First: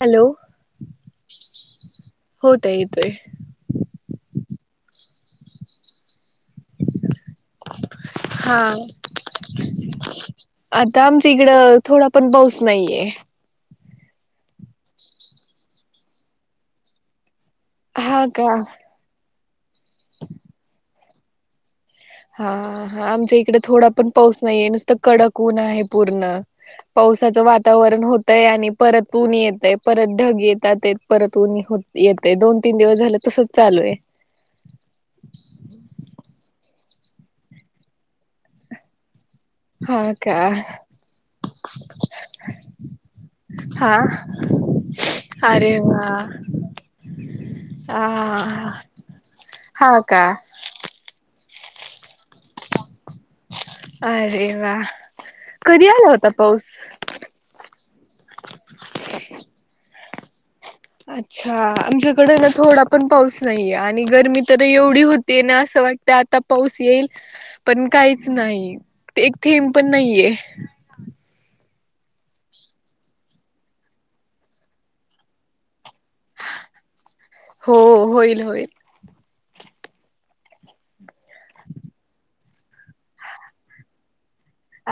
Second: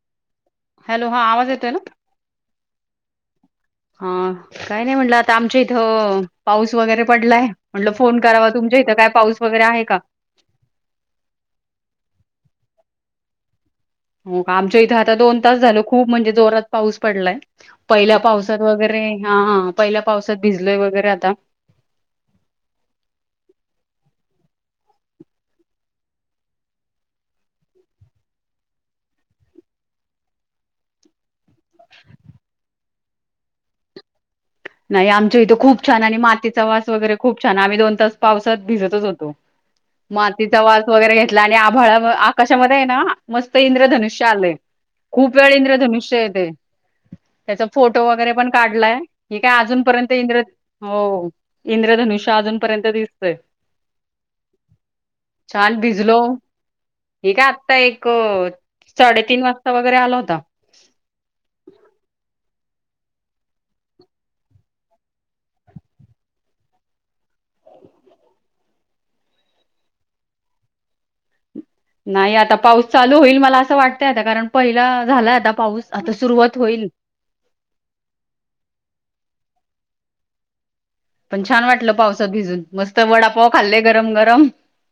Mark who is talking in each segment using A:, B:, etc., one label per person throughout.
A: Hello
B: hello हा आवाज येतोय ना
A: हो ताई येतोय
B: हा काही नाही म्हटलं आता आमच्या इथं पाऊस वगैरे पडलाय म्हटलं फोन करावा
A: हा
B: तुमच्या इथं काय पाऊस वगैरे आहे का
A: नाहीे
B: हो आमच्या इथे आता दोन तास झालो खूप म्हणजे जोरात पाऊस पडलाय पहिल्या
A: हा का
B: पावसात वगैरे हा पहिल्या पावसात भिजलय वगैरे आ कत्ता
A: हा हा आमच्या इकडे थोडा पण पाऊस नाहीे नुसतं कडक उऊन आहे पूर्ण पावसाचं वातावरण होतय आणि परत ऊन येतय परत ढग येतातात परत ऊनी येते दोन तीन दिवस झाले तसच चालू आहे
B: नाही आमच्या इथं खूप छान आणि मातीचा वास वगैरे खूप छान आम्ही दोन तास पावसात भिजतच होतो
A: हा का
B: मातीचा वास वगैरे घेतला आणि आभाळा आकाशामध्ये आहे ना मस्त
A: हा
B: इंद्रधनुष्य आलेय खूप वेळ
A: अरे वा
B: इंद्रधनुष्य य तेे त्याचा फोटो वगैरे पण
A: हा
B: काढलाय ह काय
A: हा
B: अजूनपर्यंत
A: का
B: इंद्र हो इंद्रधनुष्य अजूनपर्यंत दिस
A: अरे वा
B: छान
A: कधी आला
B: भिजलो
A: होता पाऊस
B: हे काय आत्ता एक साडेतीीन वाजता वगैरे आल होत कत्ता
A: अच्छा आमच्याकडे ना थोडा पण पाऊस नाहीये आणि गरमी तर एवढी होती आणि असं वाटत आता पाऊस येईल पण काहीच नाही एक थेंब पण नाहीये
B: नाही आता पाऊस चालू होईल मला असं वाटतय आता कारण पहिला झाला आता पाऊस आता सुरुवात होईल
A: हो होईल होईल
B: पण छान वाटलं पावस भिजून मस्त वडापाव खाल्ले गरम गरम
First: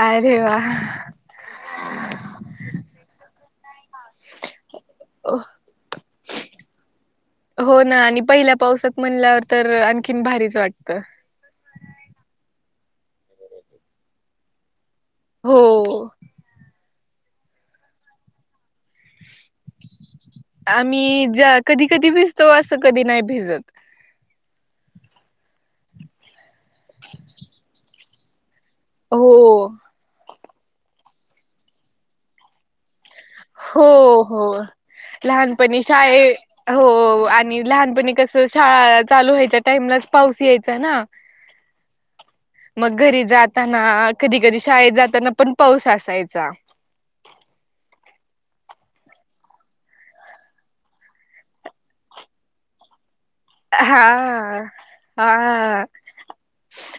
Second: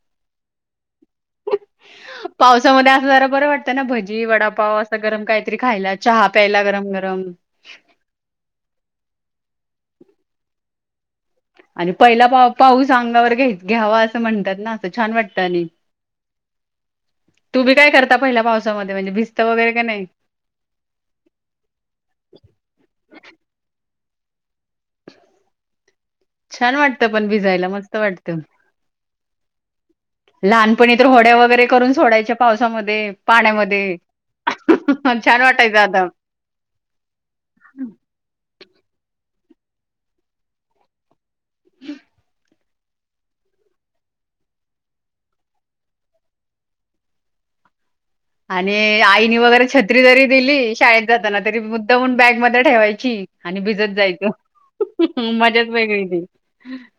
A: अरे वा
B: पावसामध्ये असं जरा बरं वाटतं ना भजी वडापाव असं गरम काहीतरी खायला चहा प्यायला गरम गरम
A: हो ना आणि पहिल्या पावसात म्हणल्यावर तर आणखीन भारीच वाटतं.
B: आणि पहिला पा, पाऊस अंगावर घ घ्यावा असं म्हणतात ना. छान वाटत
A: हो
B: आणि. तूमी काय करता पहिल्या पावस
A: आम्ही ज्या कधी कधी भिजतो, असं कधी नाही भिजत.
B: छान! वाटतं, पण भिजायला मस्त वाटतं. तम
A: हो.
B: लहानपणी तर होड्या वगैरे, करून सोडायच्या पावसा मध्ये
A: हो हो
B: छान वाटायचं
A: लहानपणी
B: आता.
A: शाळे हो आणि लहानपणी कसं? शाळा चालू व्हायच्या टाईमलाचं पाऊस यायचा ना. मग घरी जाताना कधी कधी शाळेत जाताना पण पाऊस असायचा.
B: आणि आईनी वगैरे छत्री जरी दिली शाळेत जाताना, तरी मुद्दा हून बॅगमध्येध्ये ठेवायची. आणि भिजत जायचं.
A: हा
B: मजाच
A: हा,
B: वेगळी ती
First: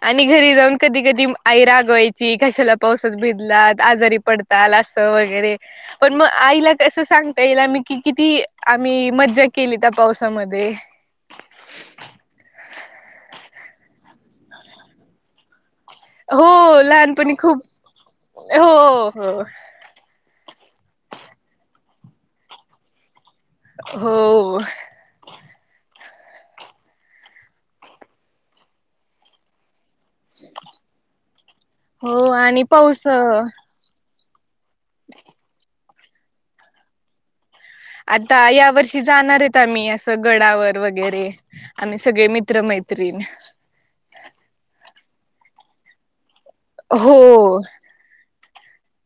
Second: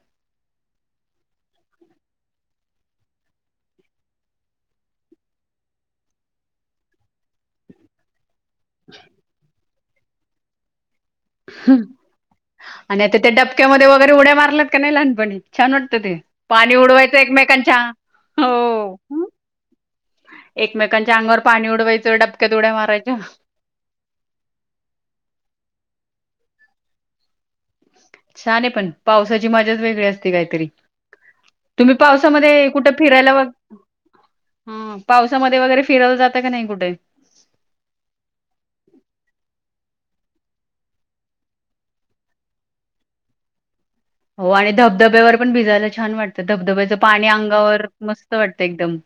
A: आणि घरी जाऊन कधी कधी आई राग वायची कशाला पावसात भिजलात आजारी पड़ताल, असं वगैरे पण मग आईला कसं सांगता येईल मी किती? आम्ही मज्जा केली त्या पावसामध्ये.
B: ह आणि आता त्या डबक्यामध्ये वगैरे उड्या मारल्यात, का नाही लहानपणी छान! वा ते पाणी
A: हो
B: उडवायचं
A: लहानपणी खूप
B: एकमेकांच्या अंग
A: हो
B: एकमेकांच्या अंगावर पाणी उडवायचं, डबक्यात उड्या मारायच्या.
A: हो.
B: छान! आहे पण पावसाची मज्जाच वेग ळी असते काहीतरी, तुम्ही
A: हो आणि
B: पावसामध्ये कुठ
A: पाऊस
B: फिरायला? हा पावसामध्ये वगैरे फिरायला जाता का नाही कुठे?
A: आता या वर्षी जाणार आहेत आम्ही गडावर वगैरे, आम्ही सगळे मित्रमैत्रिण.
B: हो, आणि धबधब्यावर पण भिजायला छान! वाटतं. तर धबधब्याचं
A: हो
B: पाणी अंगावर मस्त मस्त वाटतं एकदम.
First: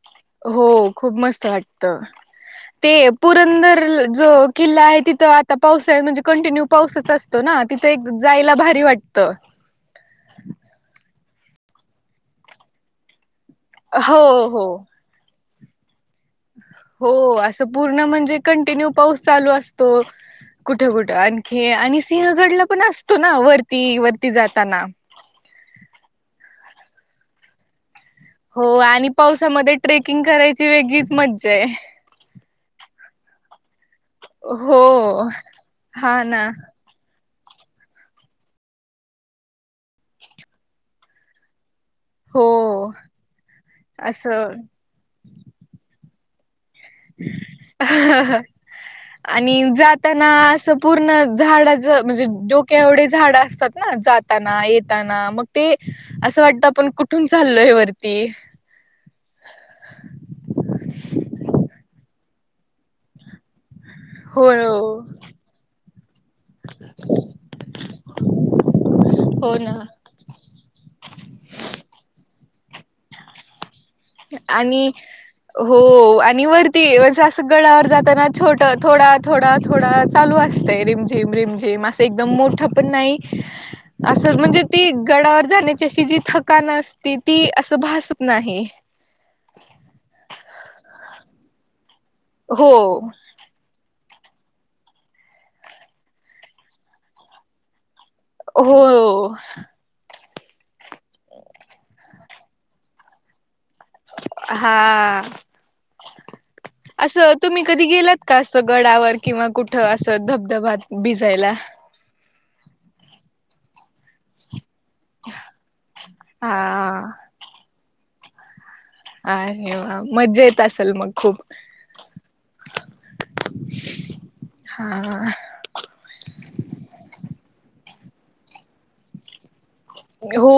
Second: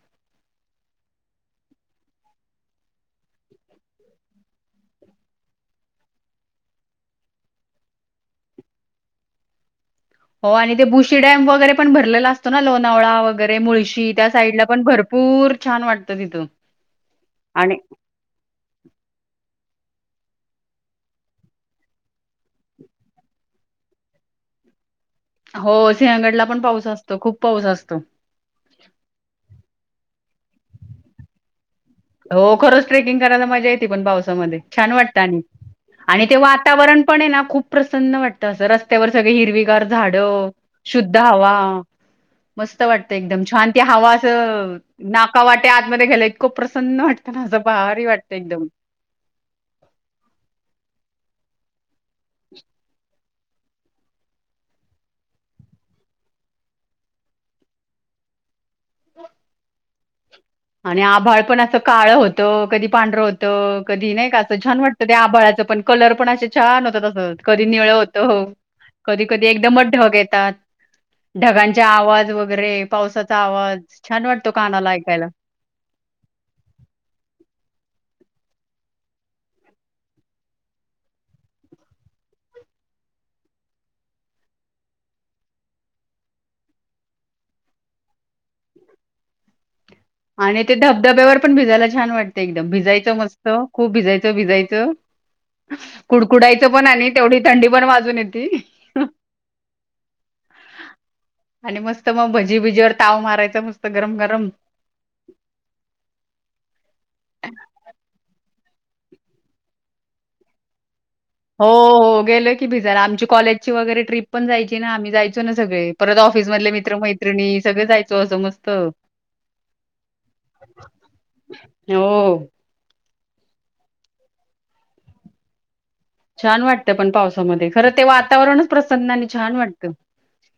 A: हो खूप मस्त वाटत ते पुरंदर जो किल्ला आहे, तिथं आता पाऊस हाय म्हणजे, कंटिन्यू पाऊसचं असतो ना तिथं एक जायला भारी वाटतं.
B: हो, आणि ते बुशी डॅम वगैरे पण भरलेला असतो ना लोणावळा वगैरे मुळशी
A: हो
B: त्या साईडला
A: हो
B: पण भरपूर छान! वाटत.
A: हो, असं पूर्ण म्हणजे कंटिन्यूव पाऊस चालू अस तो कुठे कुठं आणखी आणि सिंहगडला पण असतो ना, वरती वरती जाताना.
B: हो, सिंहगडला पण पाऊस असतो, खूप पाऊस असतो.
A: हो आणि पावसामध्ये. ट्रेकिंग करायची वेगळीच मज्जा आहे.
B: हो खरोच ट्रेकिंग करायला मजा येते पण पावसामध्ये छान वाटत
A: हो
B: आणि
A: हा
B: आणि ते
A: ना
B: वातावरण पण आहे ना खूप. खूप प्रसन्न वाटत असं रस्त्यावर सगळे हिरविगार झाडं शुद्ध हवा.
A: हो
B: मस्त वाटत एकदम छान ती हवा असं नाका वाट्या आतमध्ये गेल्या. एकदम
A: आणि जाताना असं पूर्ण. झाड च. म्हणजे डोक एवढे झाड असत. असतातना जाताना येताना मग ते असं वाटत आपण कुठून चाललो आहे वरती.
B: आणि आभाळ पण असं काळ होत. तो कधी पांढर होत. कधी नाही का
A: हो
B: असं छान वाटतं ते आबाळाचं पण कलर. पण असे छान होत तस कधी निळ होत हो. कधी कधी
A: हो ना
B: एकदमच ढग येतात. ढगांच्या आवाज वगैरे, पावसाचा आवाज. छान वाटतो कानाला
A: आणि
B: ऐकायला.
A: हो आणि वरती म्हणज असं गडावर जाताना छोट थोडा थोडा थोडा चालू असतय. रिमझिम रिमझिम असं एकदम मोठं पण नाही, असं म्हणजे ती गडावर जाण्याची अशी जी थकान असती ती असं भासत नाही. [inaudible]
B: आणि ते धबधब्यावर पण भिजायला छान वाटतं एकदम.
A: हो
B: भिजयचं मस्त खूप भिजयच भिजायच, कुडकुडायचं पण आणि तेवढी थंडी पण वा
A: हो.
B: आणि मस्त मग भजीबिजीवर ताव मारायच मस्त गरम गरम
A: हा. असं तुम्ही कधी गेलात का? असं गडावर किंवा कुठं असं धबधब्या भिजयला?
B: हो हो गेलो की भिजायला. आमची कॉलेजची वगैरे ट्रिप पण जायची. ना आम्ही जायचो ना सगळे. परत ऑफिस मधले मित्र
A: हा
B: मैत्रिणी सगळे जायच तो असा मस्त.
A: अ वा मज्जा येत असेल मग खूप!
B: हो
A: हा.
B: छान वाटत पण पावसामध्ये. खरं ते वातावरणच प्रसन्न आणि छान वाटत.
A: हो.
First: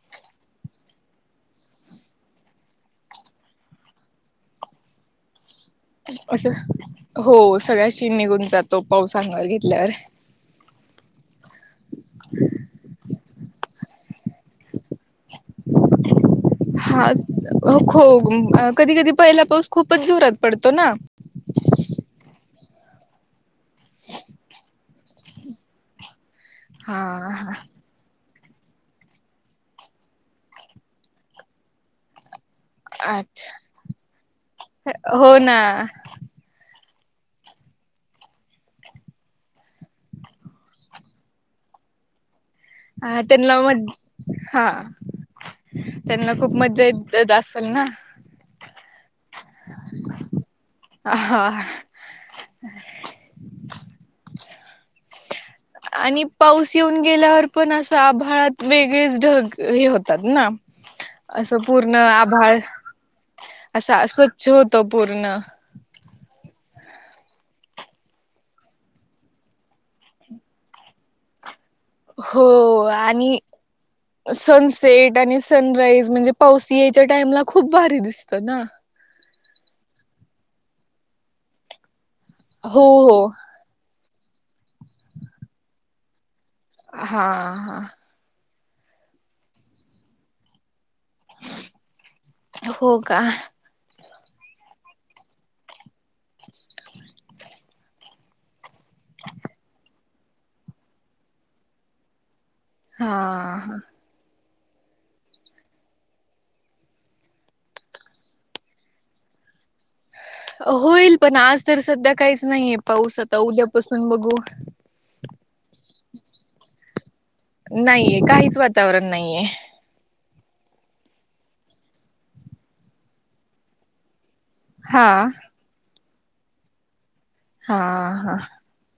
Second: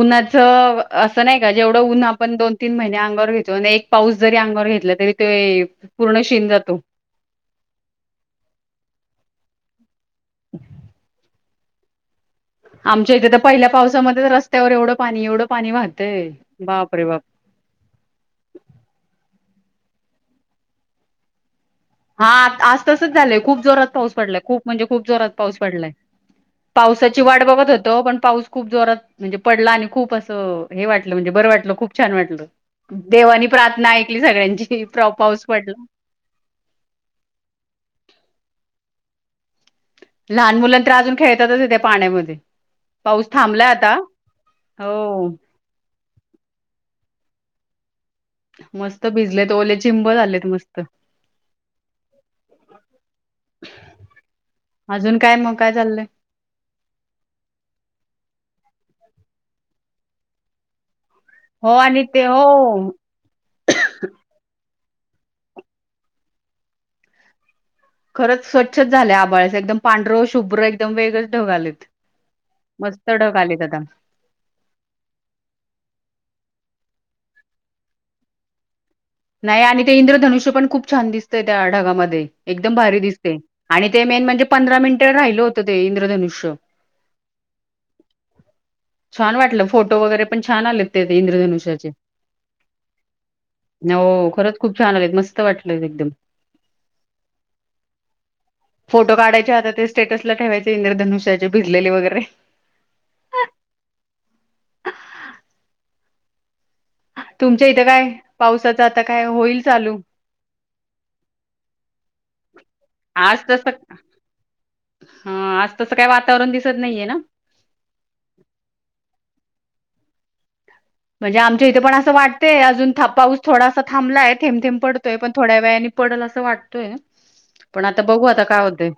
B: उन्हाच असं नाही का, जेवढं उन्हा आपण दोन तीन महिने अंगवर घेतो. अन एक पाऊस जरी अंगावर घेतला तरी ते पूर्ण शिन
A: असं.
B: जातो
A: हो, सगळा शीण निघून जातो पाऊस अंगावर घे तल्यावर.
B: [inaudible]
A: [inaudible]
B: आमच्या इथे तर पहिल्या पावसामध्ये रस्त्यावर एवढं पाणी एवढं पाणी वाहतय बापरे
A: हा
B: बाप
A: खो कधी कधी पहिला पाउस खूपच जोरात पडतो ना.
B: हा आज तसंच झालंय खूप जोरात पाऊस पडलाय. खूप म्हणजे खूप जोरात पाऊस पडलाय. पावसाची वाट
A: हा
B: बघत होत. पण पाऊस खूप जोरात म्हणजे पडला आणि खूप असं हे वाटलं. म्हणजे बरं वाटलं खूप छान वाटलं. देवानी
A: अच्छा
B: प्रार्थना ऐकली सगळ्यांची प्रो
A: हो
B: पाऊस
A: ना
B: पडला. लहान मुला तर अजून खेळतातच ते पाण्यामध्ये
A: हा
B: पाऊस
A: त्यांना म
B: थांबलाय आता
A: हा
B: हो
A: त्यांना खूप मज्जा येत जास्त पना
B: मस्त भिजलेत ओले चिंब झालेत मस्त
A: हा
B: अजून काय मग काय चाललंय
A: आणि पाऊस येऊन गेल्यावर पण असं आभाळात वेगळेच ढग हे होतात ना असं
B: हो
A: पूर्ण
B: आणि ते
A: आभाळ
B: हो
A: असा स्वच्छ होत महत्त्वपूर्ण
B: खरंच स्वच्छच झाल्या आभाळ एकदम पांढरं शुभ्र एकदम वेगंच ढग आलेत
A: हो
B: मस्त ढग
A: आणि
B: आलेत आता
A: सनसेट आणि सनराईज म्हणजे पावस टाइमला खूप भारी दिसत ना.
B: नाही आणि ते इंद्रधनुष्य पण खूप छान दिसतंय त्या ढागामध्ये एकदम
A: हो
B: भारी
A: हो
B: दिसते आणि मेन म्हणजे पंधरा मिनिट राहिल होत ते धनुष्य
A: हा हा
B: छान वाटलं फोटो वगैरे पण छान आले इंद्रधनुष्याचे
A: हो का
B: हो खरच खूप छान आले मस्त वाटलं एकदम फोटो काढायचे आता ते स्टेटस ला ठेवायचे इंद्रधनुष्याचे भिजले वगैरे
A: हा हा
B: तुमच्या इथं काय पावसाचं आता काय होईल चालू
A: होईल पण आज तर सध्या काहीच नाहीये पाऊस आता उद्यापासून बघू
B: हा आज तसं काही वातावरण दिसत नाहीये ना
A: नाहीे काहीच वातावरण नाहीये
B: म्हणजे आमच्या इथे पण असं वाटतेय अजून पाऊस थोडासा थांबलाय थेब थेब
A: हा
B: पडतोय पण थोड्या वेळाने पडेल असं वाटतोय
A: हा
B: पण आता बघू
A: हा
B: आता काय होते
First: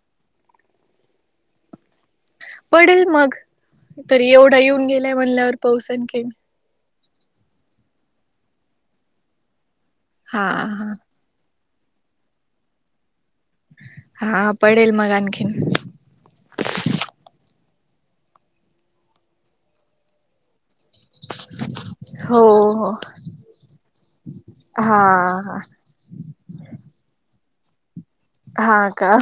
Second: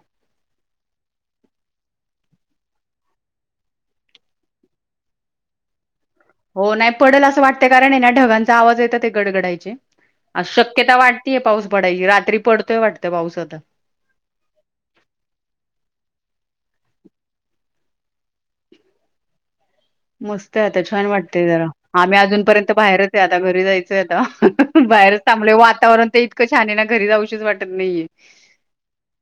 A: पडेल मग तरी एवढा येऊन गेल्या म्हणल्यावर पाऊस आणखी
B: हो नाही पडल असं वाटत कारण आहे ना ढगांचा आवाज येत ते गडगडायचीचे
A: हा
B: अ
A: हा
B: शक्यता वाढतीय पाऊस [unintelligible]
A: हा पडेल मग आणखीन.
B: मस्त हाय आता छान वाटत ते जरा आम्ही
A: हो
B: अजूनपर्यंत
A: हो
B: बाहेरच आहे आता घरी जायचय आता
A: हा
B: बाहेरच थांबलोय
A: हा
B: वातावरण तर इतकं छान आहे ना घरी जाऊशीच [unintelligible]
A: हा का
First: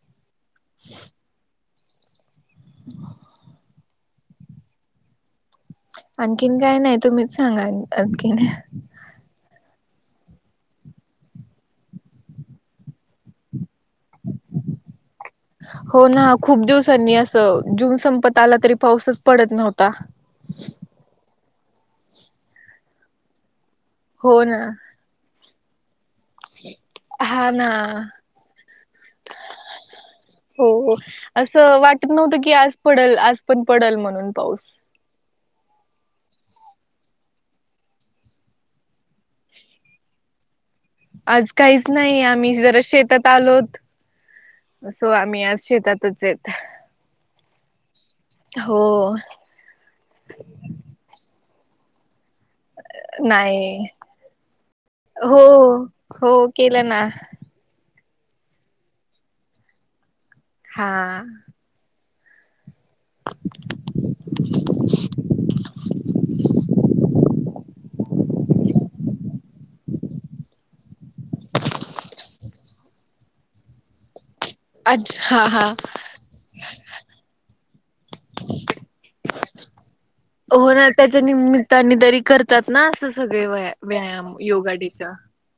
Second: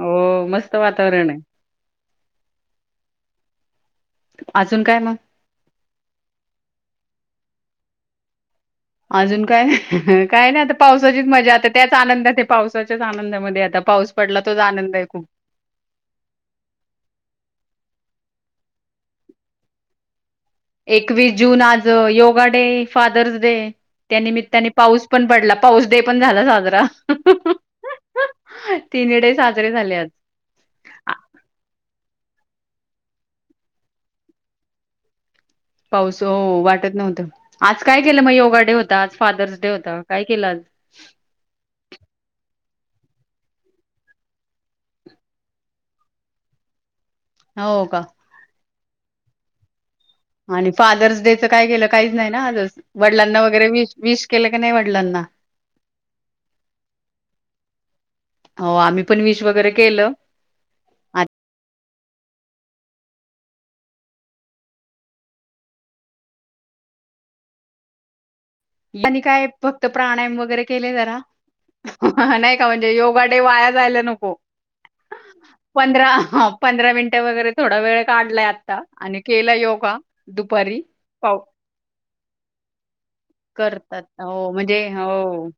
B: हो मस्त वातावरण आहे.
A: [inaudible]
B: अजून काय मग.
A: आणखीन काय नाही तुम्हीच सांगा आणखीन.
B: अजून काय काय नाही आता पावसाचीच मजा आता त्याच आनंदात पावसाच्याच आनंदामध्ये आता पाऊस पडला तोच आनंद आहे खूप
A: हो ना खूप दिवसांनी अस संपत आला तरी पाऊसच पडत नव्हता.
B: एकवीस जून आज योगा डे, फादर्स डे
A: हो ना
B: त्यानिमित्ताने पाऊस पण पडला. पाऊस डे पण झाला साजरा.
A: हा ना
B: तिन्ही डे साजरे झाले आज.
A: हो हो
B: आ-
A: असं वाटत नव्हतं की आज पडल आज पण पडल म्हणून पाऊस
B: पाऊस हो वाटत नव्हतं आज काय केलं मग योगा डे होता आज फादर्स डे होता काय केलं आज
A: आज काहीच नाही आम्ही जरा शेतात आलोत सो आम्ही आज शेतातच आहे
B: हो का
A: हो
B: आणि फादर्स डे काय केलं काहीच नाही ना आजच वडिलांना वगैरे
A: नाही
B: विश विश केलं की नाही वडिलांना
A: हो हो केलं ना.
B: हो आम्ही पण विश वगैरे केलं.
A: हा
B: आणि
A: [inaudible]
B: आणि काय फक्त प्राणायाम वगैरे केले जरा नाही का म्हणजे योगाडे वाया जायला नको.
A: अच्छा हा हा
B: पंधरा पंधरा मिनट वगैरे थोडा वेळ काढलाय आता आणि केला योगा.
A: हो
B: दुपारी
A: त्याच्या
B: पाऊ
A: निमित्ताने तरी करतात ना असं वेव
B: करतात
A: व्यायाम
B: हो म्हणजे
A: योगाडे चा.
B: हो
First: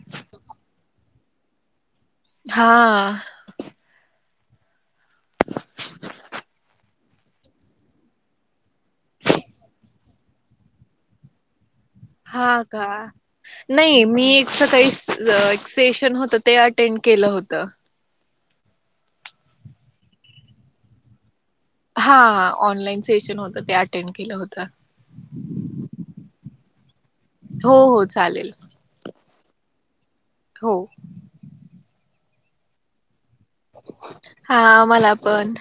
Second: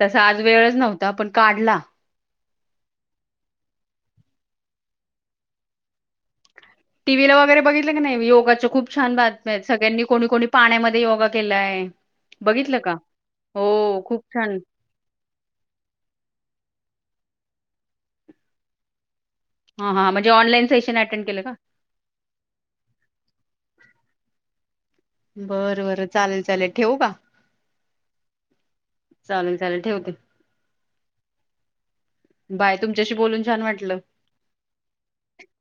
B: तसा आज वेळच नव्हता पण काढला.
A: हा [inaudible]
B: टीव्हीला वगैरे बघितलं की नाही योगाच्या खूप छान बातम्या आहेत सगळ्यांनी कोणी कोणी पाण्यामध्ये योगा केलाय
A: हा का
B: हो
A: नाही
B: खूप
A: मी एक
B: छान
A: काही एक्सेशन होत ते अेड केलं होत
B: हा हां म्हणजे ऑनलाईन सेशन अटेंड केलं का
A: हा हा ऑनलाईन सेशन होत ते अटेंड केलं होत
B: बरं बरं चालेल चालेल ठेवू का
A: हो हो चालेल
B: चालेल चालेल ठेवते.
A: हो
B: बाय तुमच्याशी बोलून छान वाटलं.
A: हा आम्हाला पण